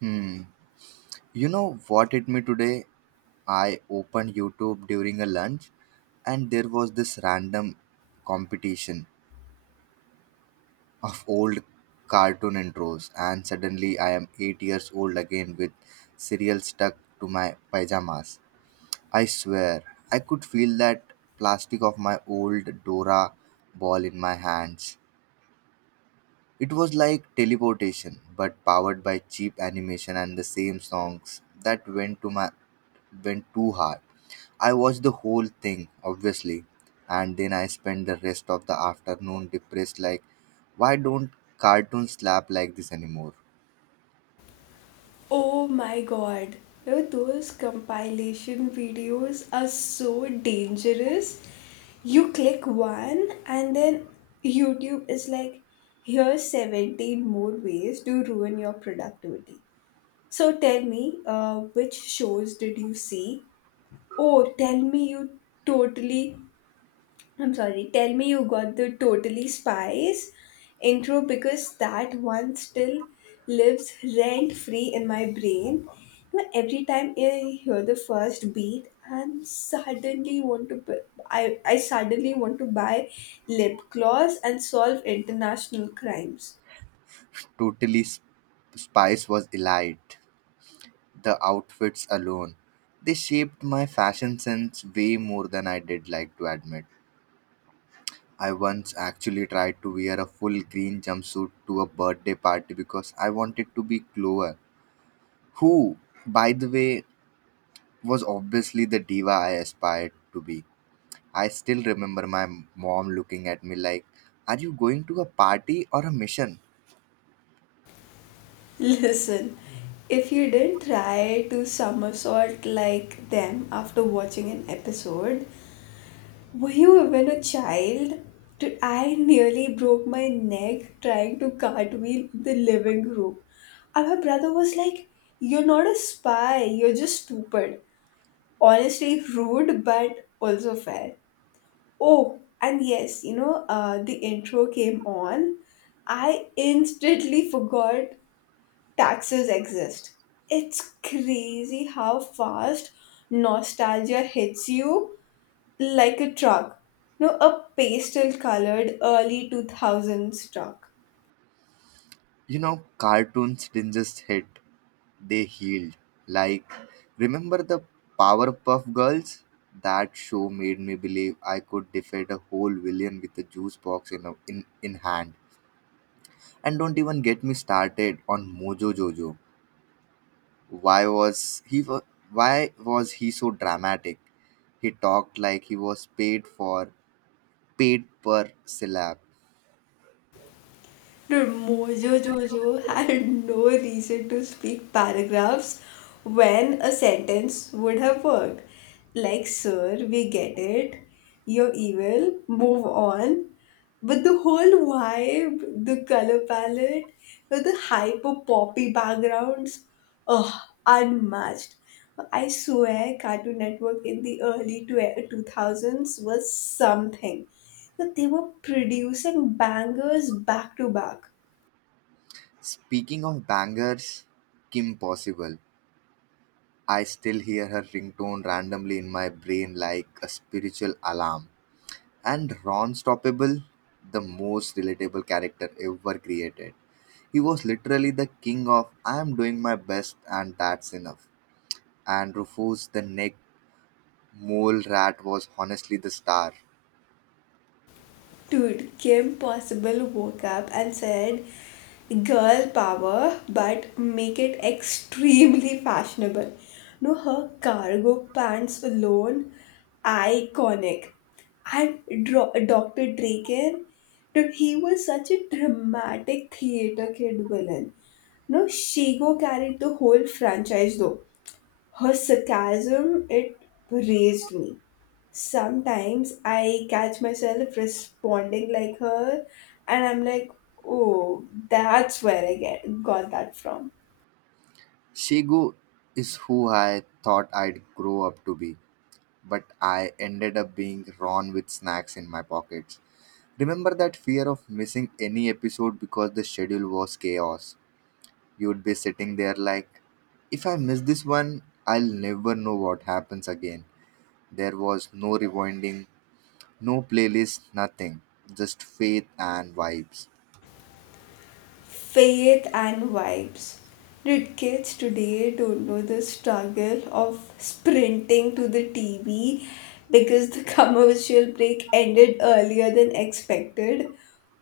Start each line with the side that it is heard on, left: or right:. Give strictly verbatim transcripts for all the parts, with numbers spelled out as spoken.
right: Hmm. You know what hit me today? I opened YouTube during a lunch and there was this random competition of old cartoon intros, and suddenly I am eight years old again with cereal stuck to my pajamas. I swear, I could feel that plastic of my old Dora ball in my hands. It was like teleportation but powered by cheap animation, and the same songs that went to my went too hard. I watched the whole thing, obviously, and then I spent the rest of the afternoon depressed like, why don't cartoons slap like this anymore?
left: Oh my god. You know, those compilation videos are so dangerous. You click one and then YouTube is like, here's seventeen more ways to ruin your productivity. So tell me, uh, which shows did you see? Or tell me you totally I'm sorry, tell me you got the Totally Spies intro because that one still lives rent free in my brain. You know, every time I hear the first beat and suddenly want to bu- I, I suddenly want to buy lip gloss and solve international crimes.
right: Totally Sp- Spice was elite. The outfits alone, they shaped my fashion sense way more than I did like to admit. I once actually tried to wear a full green jumpsuit to a birthday party because I wanted to be Clover, who, by the way, was obviously the diva I aspired to be. I still remember my mom looking at me like, are you going to a party or a mission?
left: Listen, if you didn't try to somersault like them after watching an episode, were you even a child? Dude, I nearly broke my neck trying to cartwheel in the living room. And my brother was like, "You're not a spy, you're just stupid." Honestly, rude, but also fair. Oh, and yes, you know, uh, the intro came on. I instantly forgot taxes exist. It's crazy how fast nostalgia hits you like a truck. No, a pastel colored early two thousands truck.
right: You know, cartoons didn't just hit, they healed. Like, remember the Powerpuff Girls? That show made me believe I could defeat a whole villain with a juice box in, a, in, in hand. And don't even get me started on Mojo Jojo. Why was he wa- why was he so dramatic? He talked like he was paid for paid per syllable.
left: No, Mojo Jojo had no reason to speak paragraphs when a sentence would have worked. Like, sir, we get it. You're evil. Move on. But the whole vibe, the color palette, with the hyper poppy backgrounds, ugh, unmatched. I swear Cartoon Network in the early tw- two thousands was something. That they were producing bangers back to back.
right: Speaking of bangers, Kim Possible. I still hear her ringtone randomly in my brain like a spiritual alarm. And Ron Stoppable, the most relatable character ever created. He was literally the king of I am doing my best and that's enough. And Rufus the neck mole rat was honestly the star.
left: Dude, Kim Possible woke up and said, "Girl power, but make it extremely fashionable." No, her cargo pants alone, iconic. And Dro- doctor Draken, dude, he was such a dramatic theater kid villain. No, Shigo carried the whole franchise though. Her sarcasm, it raised me. Sometimes I catch myself responding like her, and I'm like, oh, that's where I get got that from.
right: Shigo is who I thought I'd grow up to be, but I ended up being Ron with snacks in my pockets. Remember that fear of missing any episode because the schedule was chaos? You would be sitting there like, if I miss this one, I'll never know what happens again. There was no rewinding, no playlist, nothing. Just faith and vibes.
left: Faith and vibes. Did kids today don't know the struggle of sprinting to the T V because the commercial break ended earlier than expected?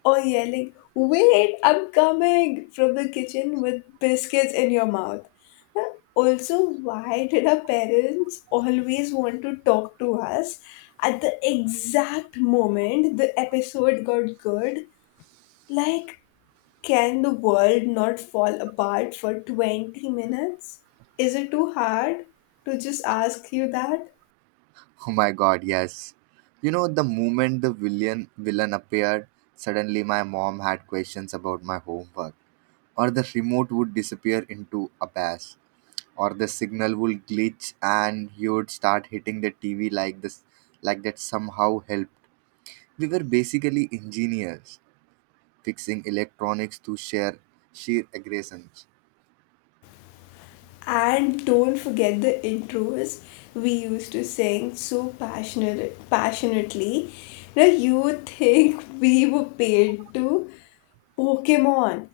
left: Or yelling, "Wait, I'm coming!" from the kitchen with biscuits in your mouth. Now, also, why did our parents always want to talk to us at the exact moment the episode got good? Like, can the world not fall apart for twenty minutes? Is it too hard to just ask you that?
right: Oh my god, yes. You know, the moment the villain, villain appeared, suddenly my mom had questions about my homework, or the remote would disappear into abyss, or the signal would glitch and you would start hitting the TV like this, like that somehow helped. We were basically engineers fixing electronics to share sheer aggressions.
left: And don't forget the intros we used to sing so passionate, passionately. Now you think we were paid to Pokemon.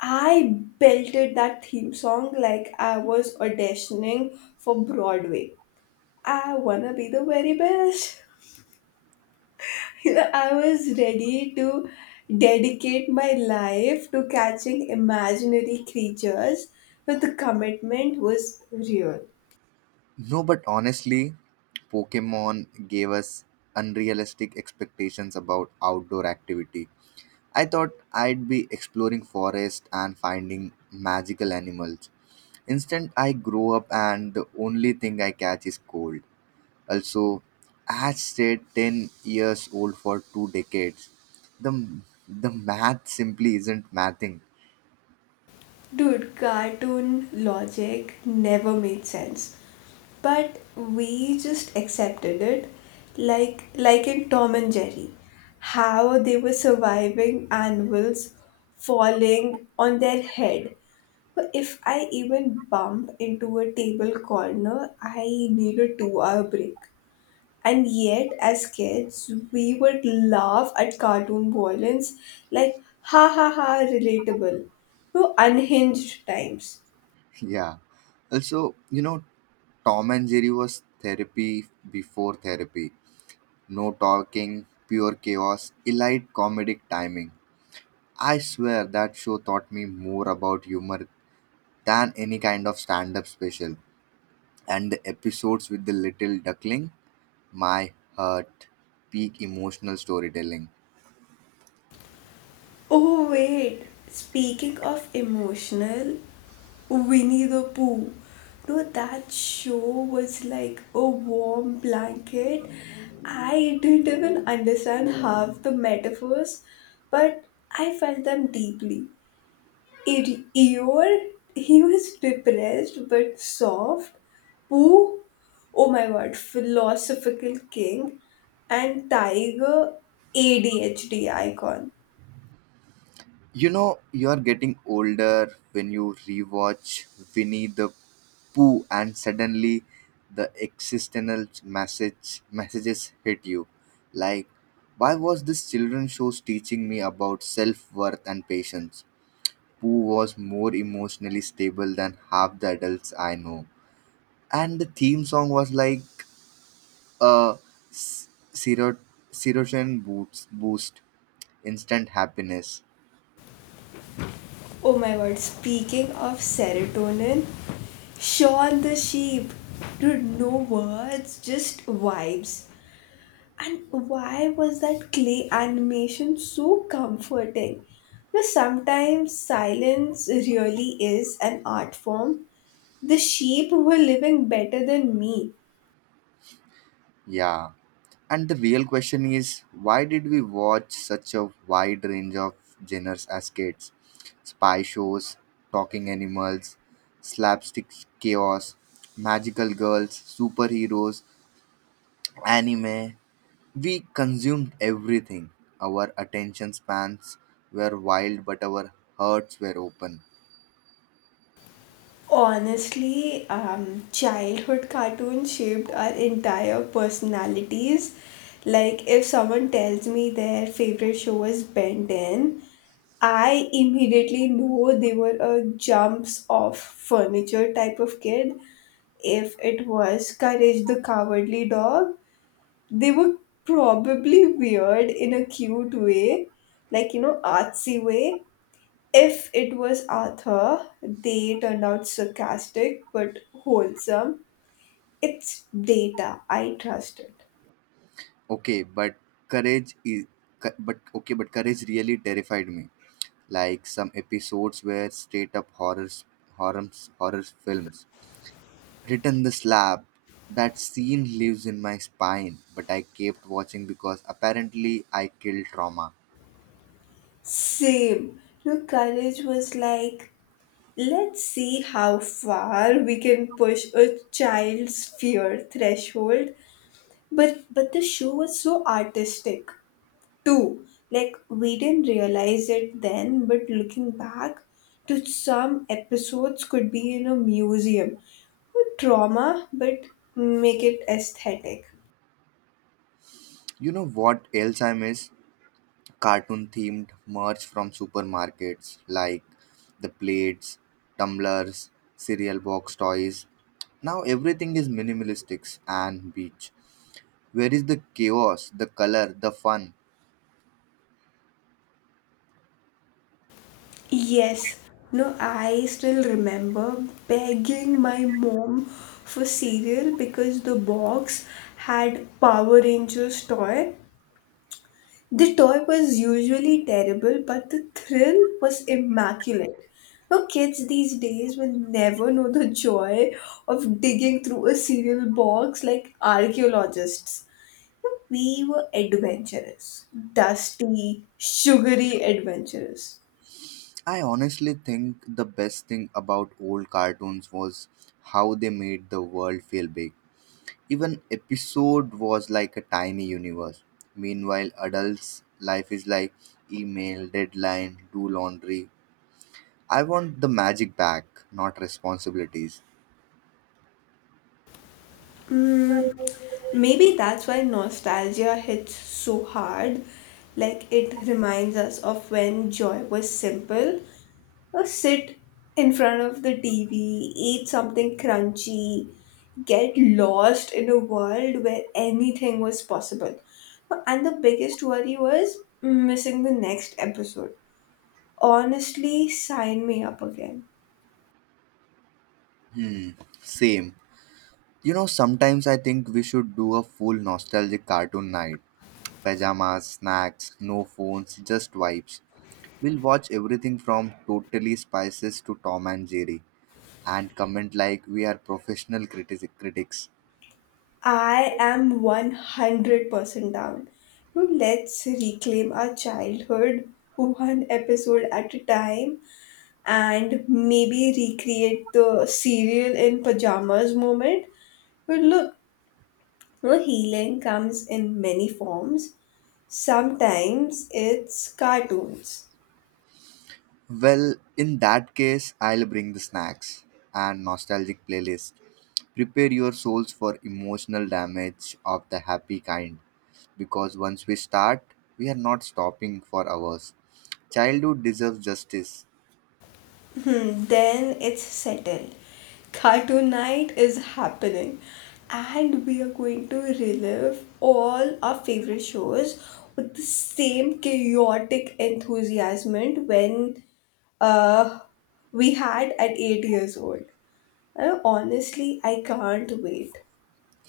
left: I belted that theme song like I was auditioning for Broadway. I wanna be the very best. I was ready to dedicate my life to catching imaginary creatures, but the commitment was real.
right: No, but honestly, Pokemon gave us unrealistic expectations about outdoor activity. I thought I'd be exploring forest and finding magical animals. Instant I grow up and the only thing I catch is cold. Also, I stayed ten years old for two decades. The the math simply isn't mathing.
left: Dude, cartoon logic never made sense. But we just accepted it like like in Tom and Jerry. How they were surviving anvils falling on their head. But if I even bump into a table corner, I need a two hour break. And yet, as kids, we would laugh at cartoon violence like, ha ha ha, relatable to unhinged times.
right: Yeah. Also, you know, Tom and Jerry was therapy before therapy. No talking, pure chaos, elite comedic timing. I swear that show taught me more about humor than any kind of stand up special. And the episodes with the little duckling, my heart, peak emotional storytelling.
left: Oh, wait, speaking of emotional, Winnie the Pooh. No, that show was like a warm blanket. I didn't even understand half the metaphors, but I felt them deeply. E- Eeyore, he was depressed but soft. Pooh, oh my god, philosophical king. And Tiger, A D H D icon.
right: You know, you're getting older when you rewatch Winnie the Pooh, and suddenly the existential message messages hit you. Like, why was this children shows teaching me about self worth and patience? Pooh was more emotionally stable than half the adults I know, and the theme song was like a s- serot- serotonin boost boost instant happiness.
left: Oh my god, speaking of serotonin, Shaun the sheep. Dude, no words, just vibes. And why was that clay animation so comforting? Because sometimes silence really is an art form. The sheep were living better than me.
right: Yeah. And the real question is, why did we watch such a wide range of genres as kids? Spy shows, talking animals, slapstick chaos, magical girls, superheroes, anime. We consumed everything. Our attention spans were wild, but our hearts were open.
left: Honestly, um, childhood cartoons shaped our entire personalities. Like, if someone tells me their favorite show is Ben ten, I immediately know they were a jumps off furniture type of kid. If it was Courage the Cowardly Dog, they were probably weird in a cute way, like, you know, artsy way. If it was Arthur, they turned out sarcastic but wholesome. It's data, I trust it.
right: Okay, but courage is. But okay, but courage really terrified me, like some episodes were straight up horrors, horror, horror films. Written the slab. That scene lives in my spine, but I kept watching because apparently I killed trauma.
left: Same. No, courage was like, let's see how far we can push a child's fear threshold. But but the show was so artistic. Two, like we didn't realize it then, but looking back to some episodes could be in a museum. Trauma, but make it aesthetic.
right: You know what else I miss? Cartoon themed merch from supermarkets like the plates, tumblers, cereal box toys. Now everything is minimalistic and beach. Where is the chaos, the color, the fun?
left: Yes. No, I still remember begging my mom for cereal because the box had Power Rangers toy. The toy was usually terrible, but the thrill was immaculate. Now, kids these days will never know the joy of digging through a cereal box like archaeologists. We were adventurous, dusty, sugary adventurous.
right: I honestly think the best thing about old cartoons was how they made the world feel big. Even episode was like a tiny universe. Meanwhile, adults' life is like email, deadline, do laundry. I want the magic back, not responsibilities.
left: Mm, maybe that's why nostalgia hits so hard. Like it reminds us of when joy was simple. Or sit in front of the T V, eat something crunchy, get lost in a world where anything was possible. And the biggest worry was missing the next episode. Honestly, sign me up again.
right: Hmm, same. You know, sometimes I think we should do a full nostalgic cartoon night. Pajamas, snacks, no phones, just vibes. We'll watch everything from Totally Spices to Tom and Jerry and comment like we are professional critic- critics.
left: I am one hundred percent down. Now let's reclaim our childhood one episode at a time and maybe recreate the cereal in pajamas moment. But look, no, healing comes in many forms. Sometimes it's cartoons.
right: Well, in that case, I'll bring the snacks and nostalgic playlist. Prepare your souls for emotional damage of the happy kind, because once we start, we are not stopping for hours. Childhood deserves justice.
left: Hmm, then it's settled. Cartoon night is happening, and we are going to relive all our favorite shows with the same chaotic enthusiasm when uh, we had at eight years old. Uh, honestly, I can't wait.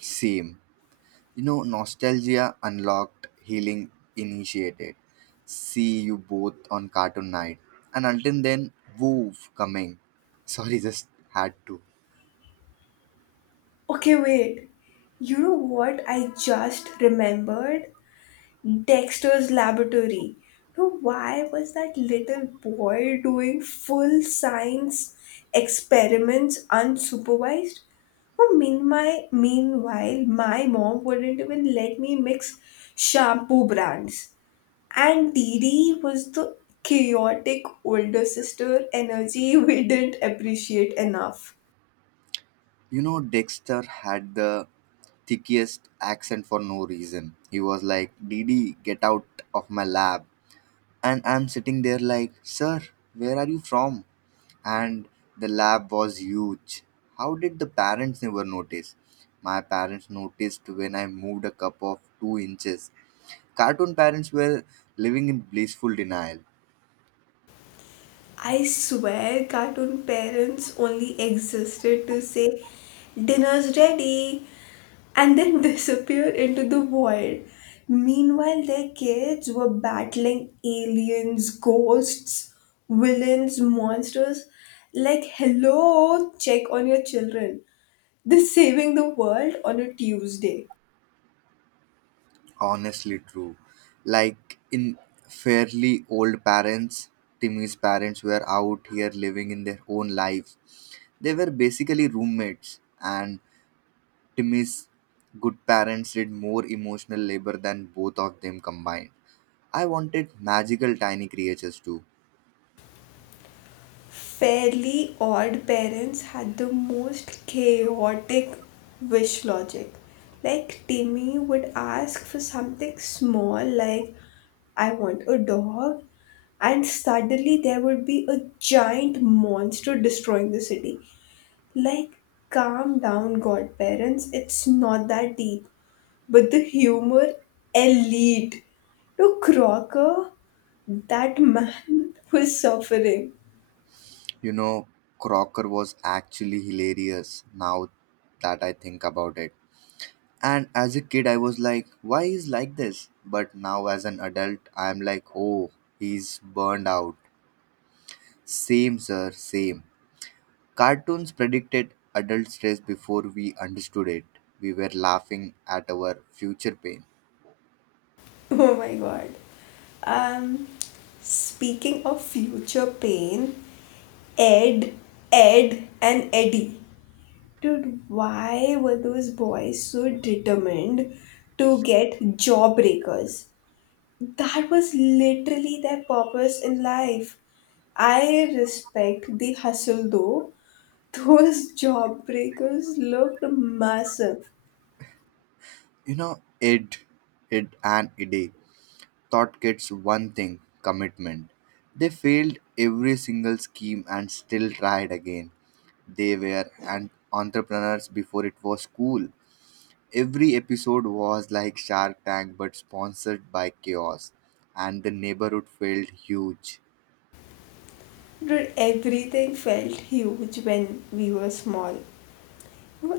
right: Same. You know, Nostalgia Unlocked Healing Initiated. See you both on Cartoon Night. And until then, woof coming. Sorry, just had to.
left: Okay, wait. You know what I just remembered? Dexter's Laboratory. Now, why was that little boy doing full science experiments unsupervised? Oh, meanwhile, meanwhile, my mom wouldn't even let me mix shampoo brands. And Didi was the chaotic older sister energy we didn't appreciate enough.
right: You know, Dexter had the thickest accent for no reason. He was like, Didi, get out of my lab. And I'm sitting there like, sir, where are you from? And the lab was huge. How did the parents never notice? My parents noticed when I moved a cup of two inches. Cartoon parents were living in blissful denial.
left: I swear cartoon parents only existed to say, "Dinner's ready," and then disappear into the void. Meanwhile, their kids were battling aliens, ghosts, villains, monsters. Like, hello, check on your children. They're saving the world on a Tuesday.
right: Honestly, true. Like in fairly old parents, Timmy's parents were out here living in their own lives. They were basically roommates, and Timmy's good parents did more emotional labor than both of them combined. I wanted magical tiny creatures too.
left: Fairly Odd Parents had the most chaotic wish logic. Like, Timmy would ask for something small, like, "I want a dog," and suddenly there would be a giant monster destroying the city. Like, calm down, godparents, it's not that deep. But the humor, elite. To Crocker, that man was suffering.
right: You know, Crocker was actually hilarious now that I think about it. And as a kid, I was like, why is like this? But now, as an adult, I'm like, oh, he's burned out. Same, sir, same. Cartoons predicted adult stress before we understood it. We were laughing at our future pain.
left: Oh my god. Um, speaking of future pain, Ed, Ed, and Eddie. Dude, why were those boys so determined to get jawbreakers? That was literally their purpose in life. I respect the hustle though. Those jawbreakers looked massive.
right: You know, id, id, and id taught kids one thing: commitment. They failed every single scheme and still tried again. They were an entrepreneurs before it was cool. Every episode was like Shark Tank but sponsored by chaos, and the neighborhood felt huge.
left: Dude, everything felt huge when we were small.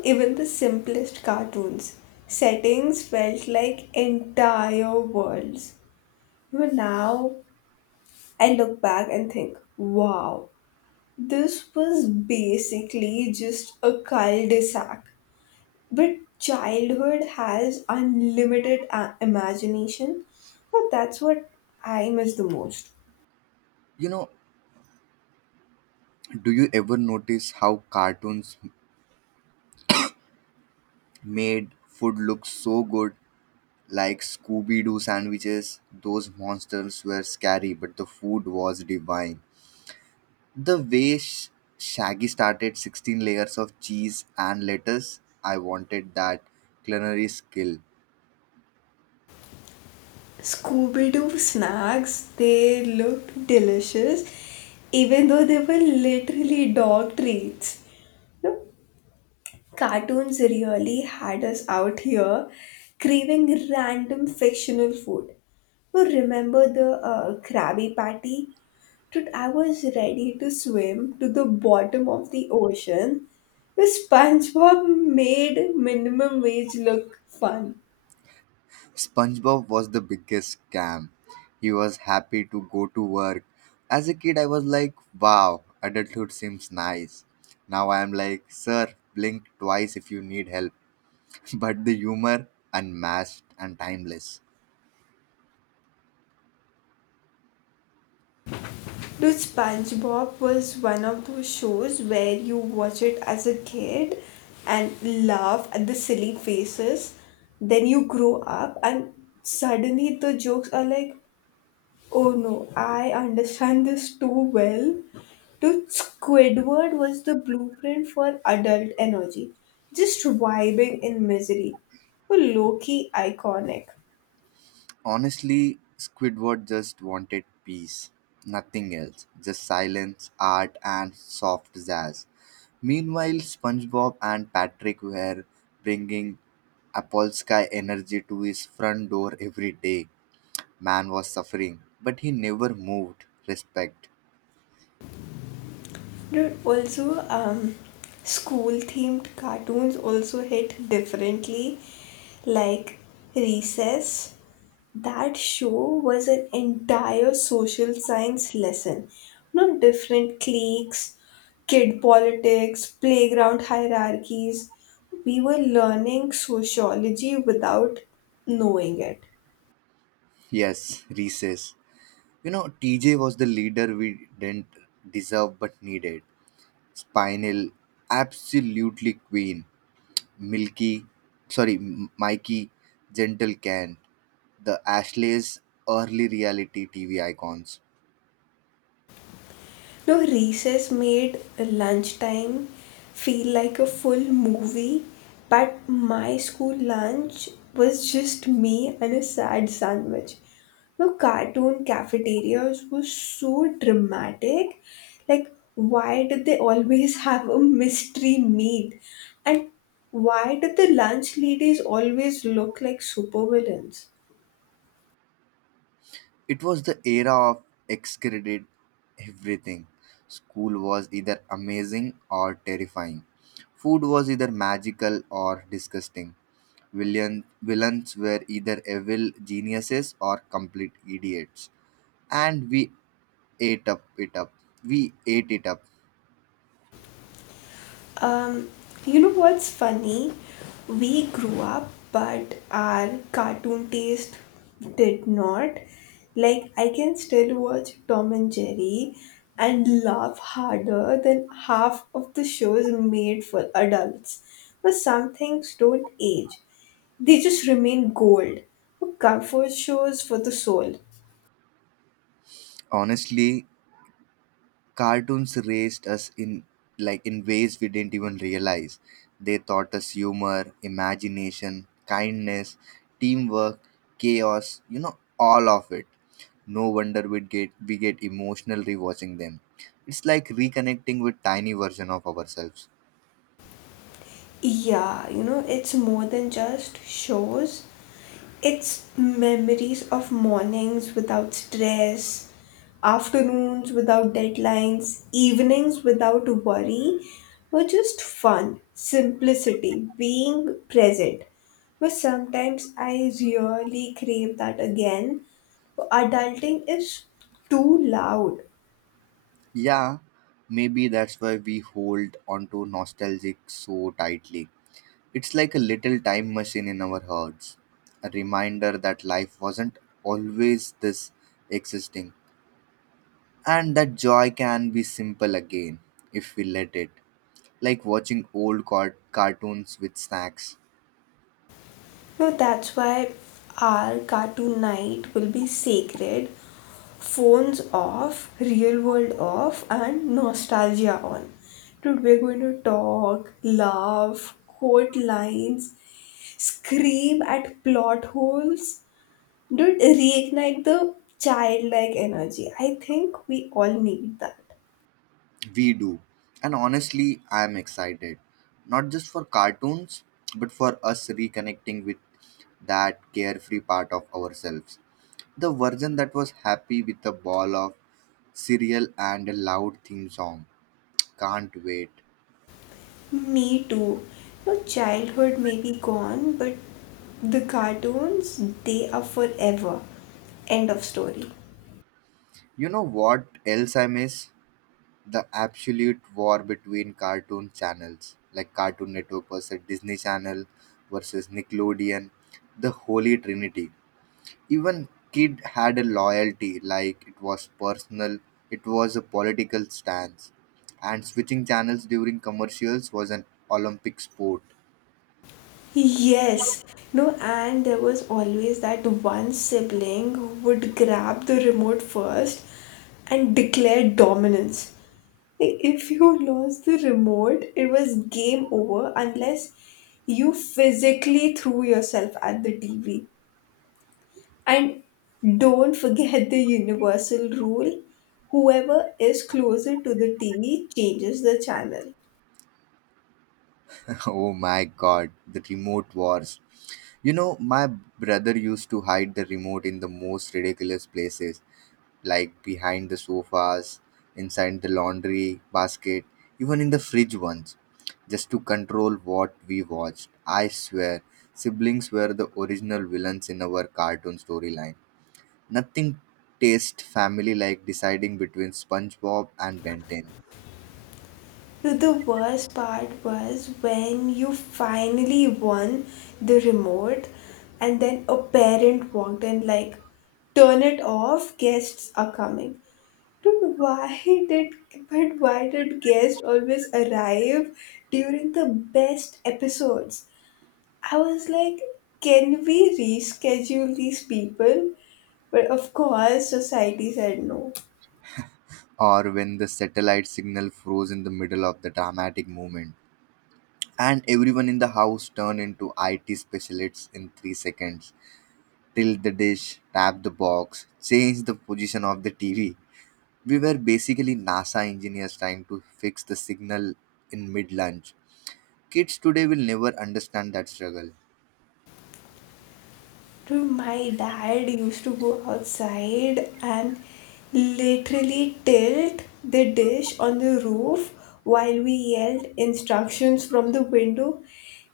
left: Even the simplest cartoons settings felt like entire worlds. You know, now I look back and think, wow, this was basically just a cul-de-sac. But childhood has unlimited a- imagination. Well, that's what I miss the most.
right: You know, do you ever notice how cartoons made food look so good? Like Scooby Doo sandwiches, those monsters were scary, but the food was divine. The way Sh- Shaggy started sixteen layers of cheese and lettuce, I wanted that culinary skill.
left: Scooby Doo snacks, they looked delicious, even though they were literally dog treats. No, cartoons really had us out here craving random fictional food. You remember the uh, Krabby Patty? Dude, I was ready to swim to the bottom of the ocean. The SpongeBob made minimum wage look fun.
right: SpongeBob was the biggest scam. He was happy to go to work. As a kid, I was like, wow, adulthood seems nice. Now I am like, sir, blink twice if you need help. But the humor, unmatched and timeless.
left: Do SpongeBob was one of those shows where you watch it as a kid and laugh at the silly faces. Then you grow up and suddenly the jokes are like, oh no, I understand this too well. Dude, Squidward was the blueprint for adult energy, just vibing in misery. Low key iconic.
right: Honestly, Squidward just wanted peace. Nothing else. Just silence, art, and soft jazz. Meanwhile, SpongeBob and Patrick were bringing Apolsky energy to his front door every day. Man was suffering, but he never moved. Respect.
left: Dude, also, um, school themed cartoons also hit differently. Like Recess, that show was an entire social science lesson. No different cliques, kid politics, playground hierarchies. We were learning sociology without knowing it.
right: Yes, recess. You know, T J was the leader we didn't deserve but needed. Spinal, absolutely queen. milky, sorry, m- mighty, gentle can, the Ashley's early reality T V icons.
left: No, recess made lunchtime feel like a full movie, but my school lunch was just me and a sad sandwich. No, cartoon cafeterias were so dramatic. Like, why did they always have a mystery meat? And why did the lunch ladies always look like supervillains?
right: It was the era of excreted everything. School was either amazing or terrifying. Food was either magical or disgusting. Villain, villains were either evil geniuses or complete idiots. And we ate up it up. We ate it up.
left: Um, you know what's funny? We grew up, but our cartoon taste did not. Like, I can still watch Tom and Jerry and laugh harder than half of the shows made for adults. But some things don't age, they just remain gold. Comfort shows for the soul.
right: Honestly, cartoons raised us in like in ways we didn't even realize. They taught us humor, imagination, kindness, teamwork, chaos, you know, all of it. No wonder we get we get emotional rewatching them. It's like reconnecting with tiny version of ourselves.
left: Yeah, you know, it's more than just shows. It's memories of mornings without stress, afternoons without deadlines, evenings without worry, were just fun, simplicity, being present. But sometimes I really crave that again. Adulting is too loud.
right: Yeah, maybe that's why we hold onto to nostalgic so tightly. It's like a little time machine in our hearts, a reminder that life wasn't always this existing, and that joy can be simple again if we let it. Like watching old car- cartoons with snacks,
left: No, that's why our cartoon night will be sacred. Phones off, real world off, and nostalgia on. Dude, we're going to talk, laugh, quote lines, scream at plot holes. Dude, reignite the childlike energy. I think we all need that.
right: we do. And honestly, I am excited, not just for cartoons, but for us reconnecting with that carefree part of ourselves. The version that was happy with a ball of cereal and a loud theme song. Can't wait.
left: Me too. Your childhood may be gone, but the cartoons, they are forever. End of story.
right: You know what else I miss? The absolute war between cartoon channels, like Cartoon Network versus Disney Channel versus Nickelodeon, the holy trinity. Even kid had a loyalty, like it was personal, it was a political stance. And switching channels during commercials was an Olympic sport.
left: Yes. No, and there was always that one sibling who would grab the remote first and declare dominance. Like, if you lost the remote, it was game over unless you physically threw yourself at the T V. And don't forget the universal rule: whoever is closer to the T V changes the channel.
right: Oh my god, the remote wars. You know, my brother used to hide the remote in the most ridiculous places, like behind the sofas, inside the laundry basket, even in the fridge once, just to control what we watched. I swear, siblings were the original villains in our cartoon storyline. Nothing tastes family like deciding between SpongeBob and Ben ten,
left: So the worst part was when you finally won the remote and then a parent walked in like, "Turn it off, guests are coming." Dude, why did but why did guests always arrive during the best episodes? I was like, can we reschedule these people? But of course society said no.
right: or when the satellite signal froze in the middle of the dramatic moment. And everyone in the house turned into I T specialists in three seconds. Tilt the dish, tap the box, change the position of the T V. We were basically NASA engineers trying to fix the signal in mid lunch. Kids today will never understand that struggle.
left: Dude, my dad used to go outside and literally tilt the dish on the roof while we yelled instructions from the window.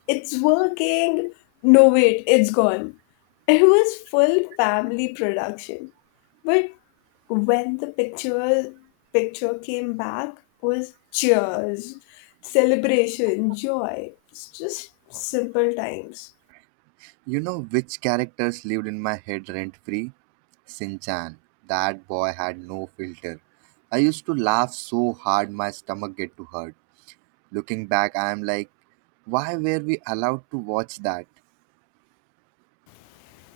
left: "It's working! No, wait, it's gone." It was full family production. But when the picture picture came back was cheers, celebration, joy. It's just simple times.
right: You know which characters lived in my head rent free? Sinchan. That boy had no filter. I used to laugh so hard my stomach get to hurt. Looking back, I am like, why were we allowed to watch that?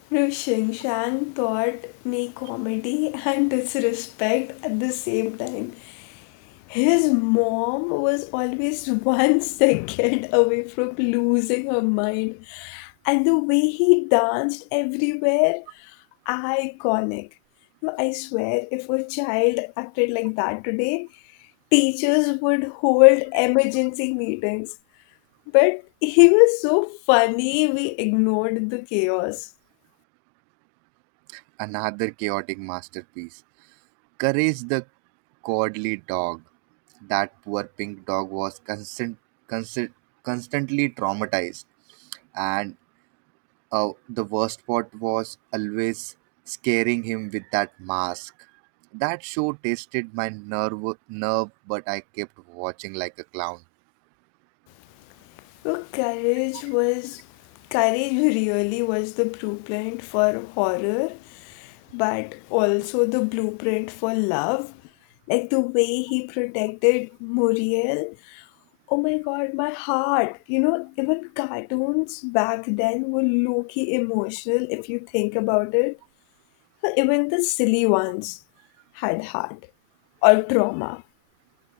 left: Now, Shang taught me comedy and disrespect at the same time. His mom was always one second away from losing her mind. And the way he danced everywhere, iconic. No, I swear, if a child acted like that today, teachers would hold emergency meetings. But he was so funny, we ignored the chaos.
right: Another chaotic masterpiece. Courage the Cowardly Dog. That poor pink dog was constant, constant, constantly traumatized, and uh, the worst part was always scaring him with that mask. That show tasted my nerve, nerve, but I kept watching like a clown.
left: So courage was courage really was the blueprint for horror, but also the blueprint for love. Like the way he protected Muriel. Oh my god, my heart. You know, even cartoons back then were low-key emotional if you think about it. Even the silly ones had heart or trauma.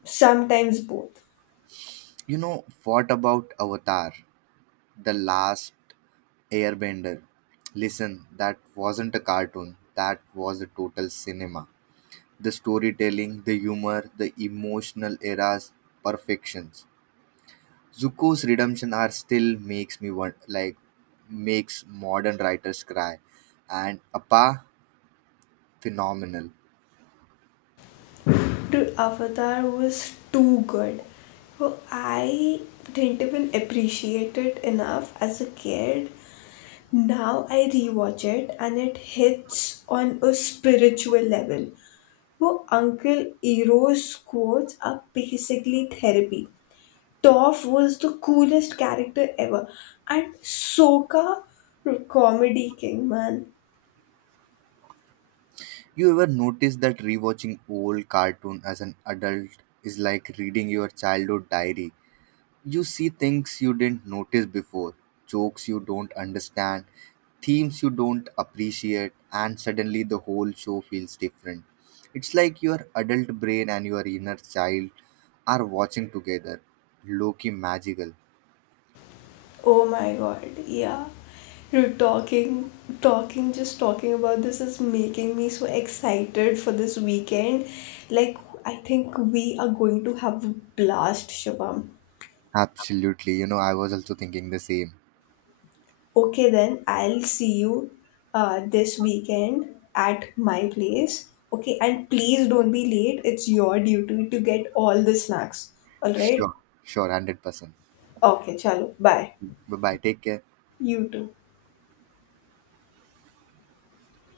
left: Sometimes both.
right: You know what about Avatar, the last Airbender? Listen, that wasn't a cartoon. That was a total cinema. The storytelling, the humor, the emotional eras, perfections. Zuko's redemption are still makes me want like makes modern writers cry. And Appa phenomenal.
left: Dude, Avatar was too good. Well, I didn't even appreciate it enough as a kid. Now I rewatch it and it hits on a spiritual level. Well, Uncle Ero's quotes are basically therapy. Toph was the coolest character ever, and Sokka, comedy king, man.
right: You ever notice that rewatching old cartoon as an adult is like reading your childhood diary? You see things you didn't notice before, jokes you don't understand, themes you don't appreciate, and suddenly the whole show feels different. It's like your adult brain and your inner child are watching together. Loki magical.
left: Oh my god, yeah. You're talking, talking, just talking about this is making me so excited for this weekend. Like, I think we are going to have a blast, Shubham.
right: Absolutely. You know, I was also thinking the same.
left: Okay, then I'll see you uh, this weekend at my place. Okay, and please don't be late. It's your duty to get all the snacks. All right?
right: Sure, sure, one hundred percent.
left: Okay, chalo. Bye.
right: Bye bye. Take care.
left: You too.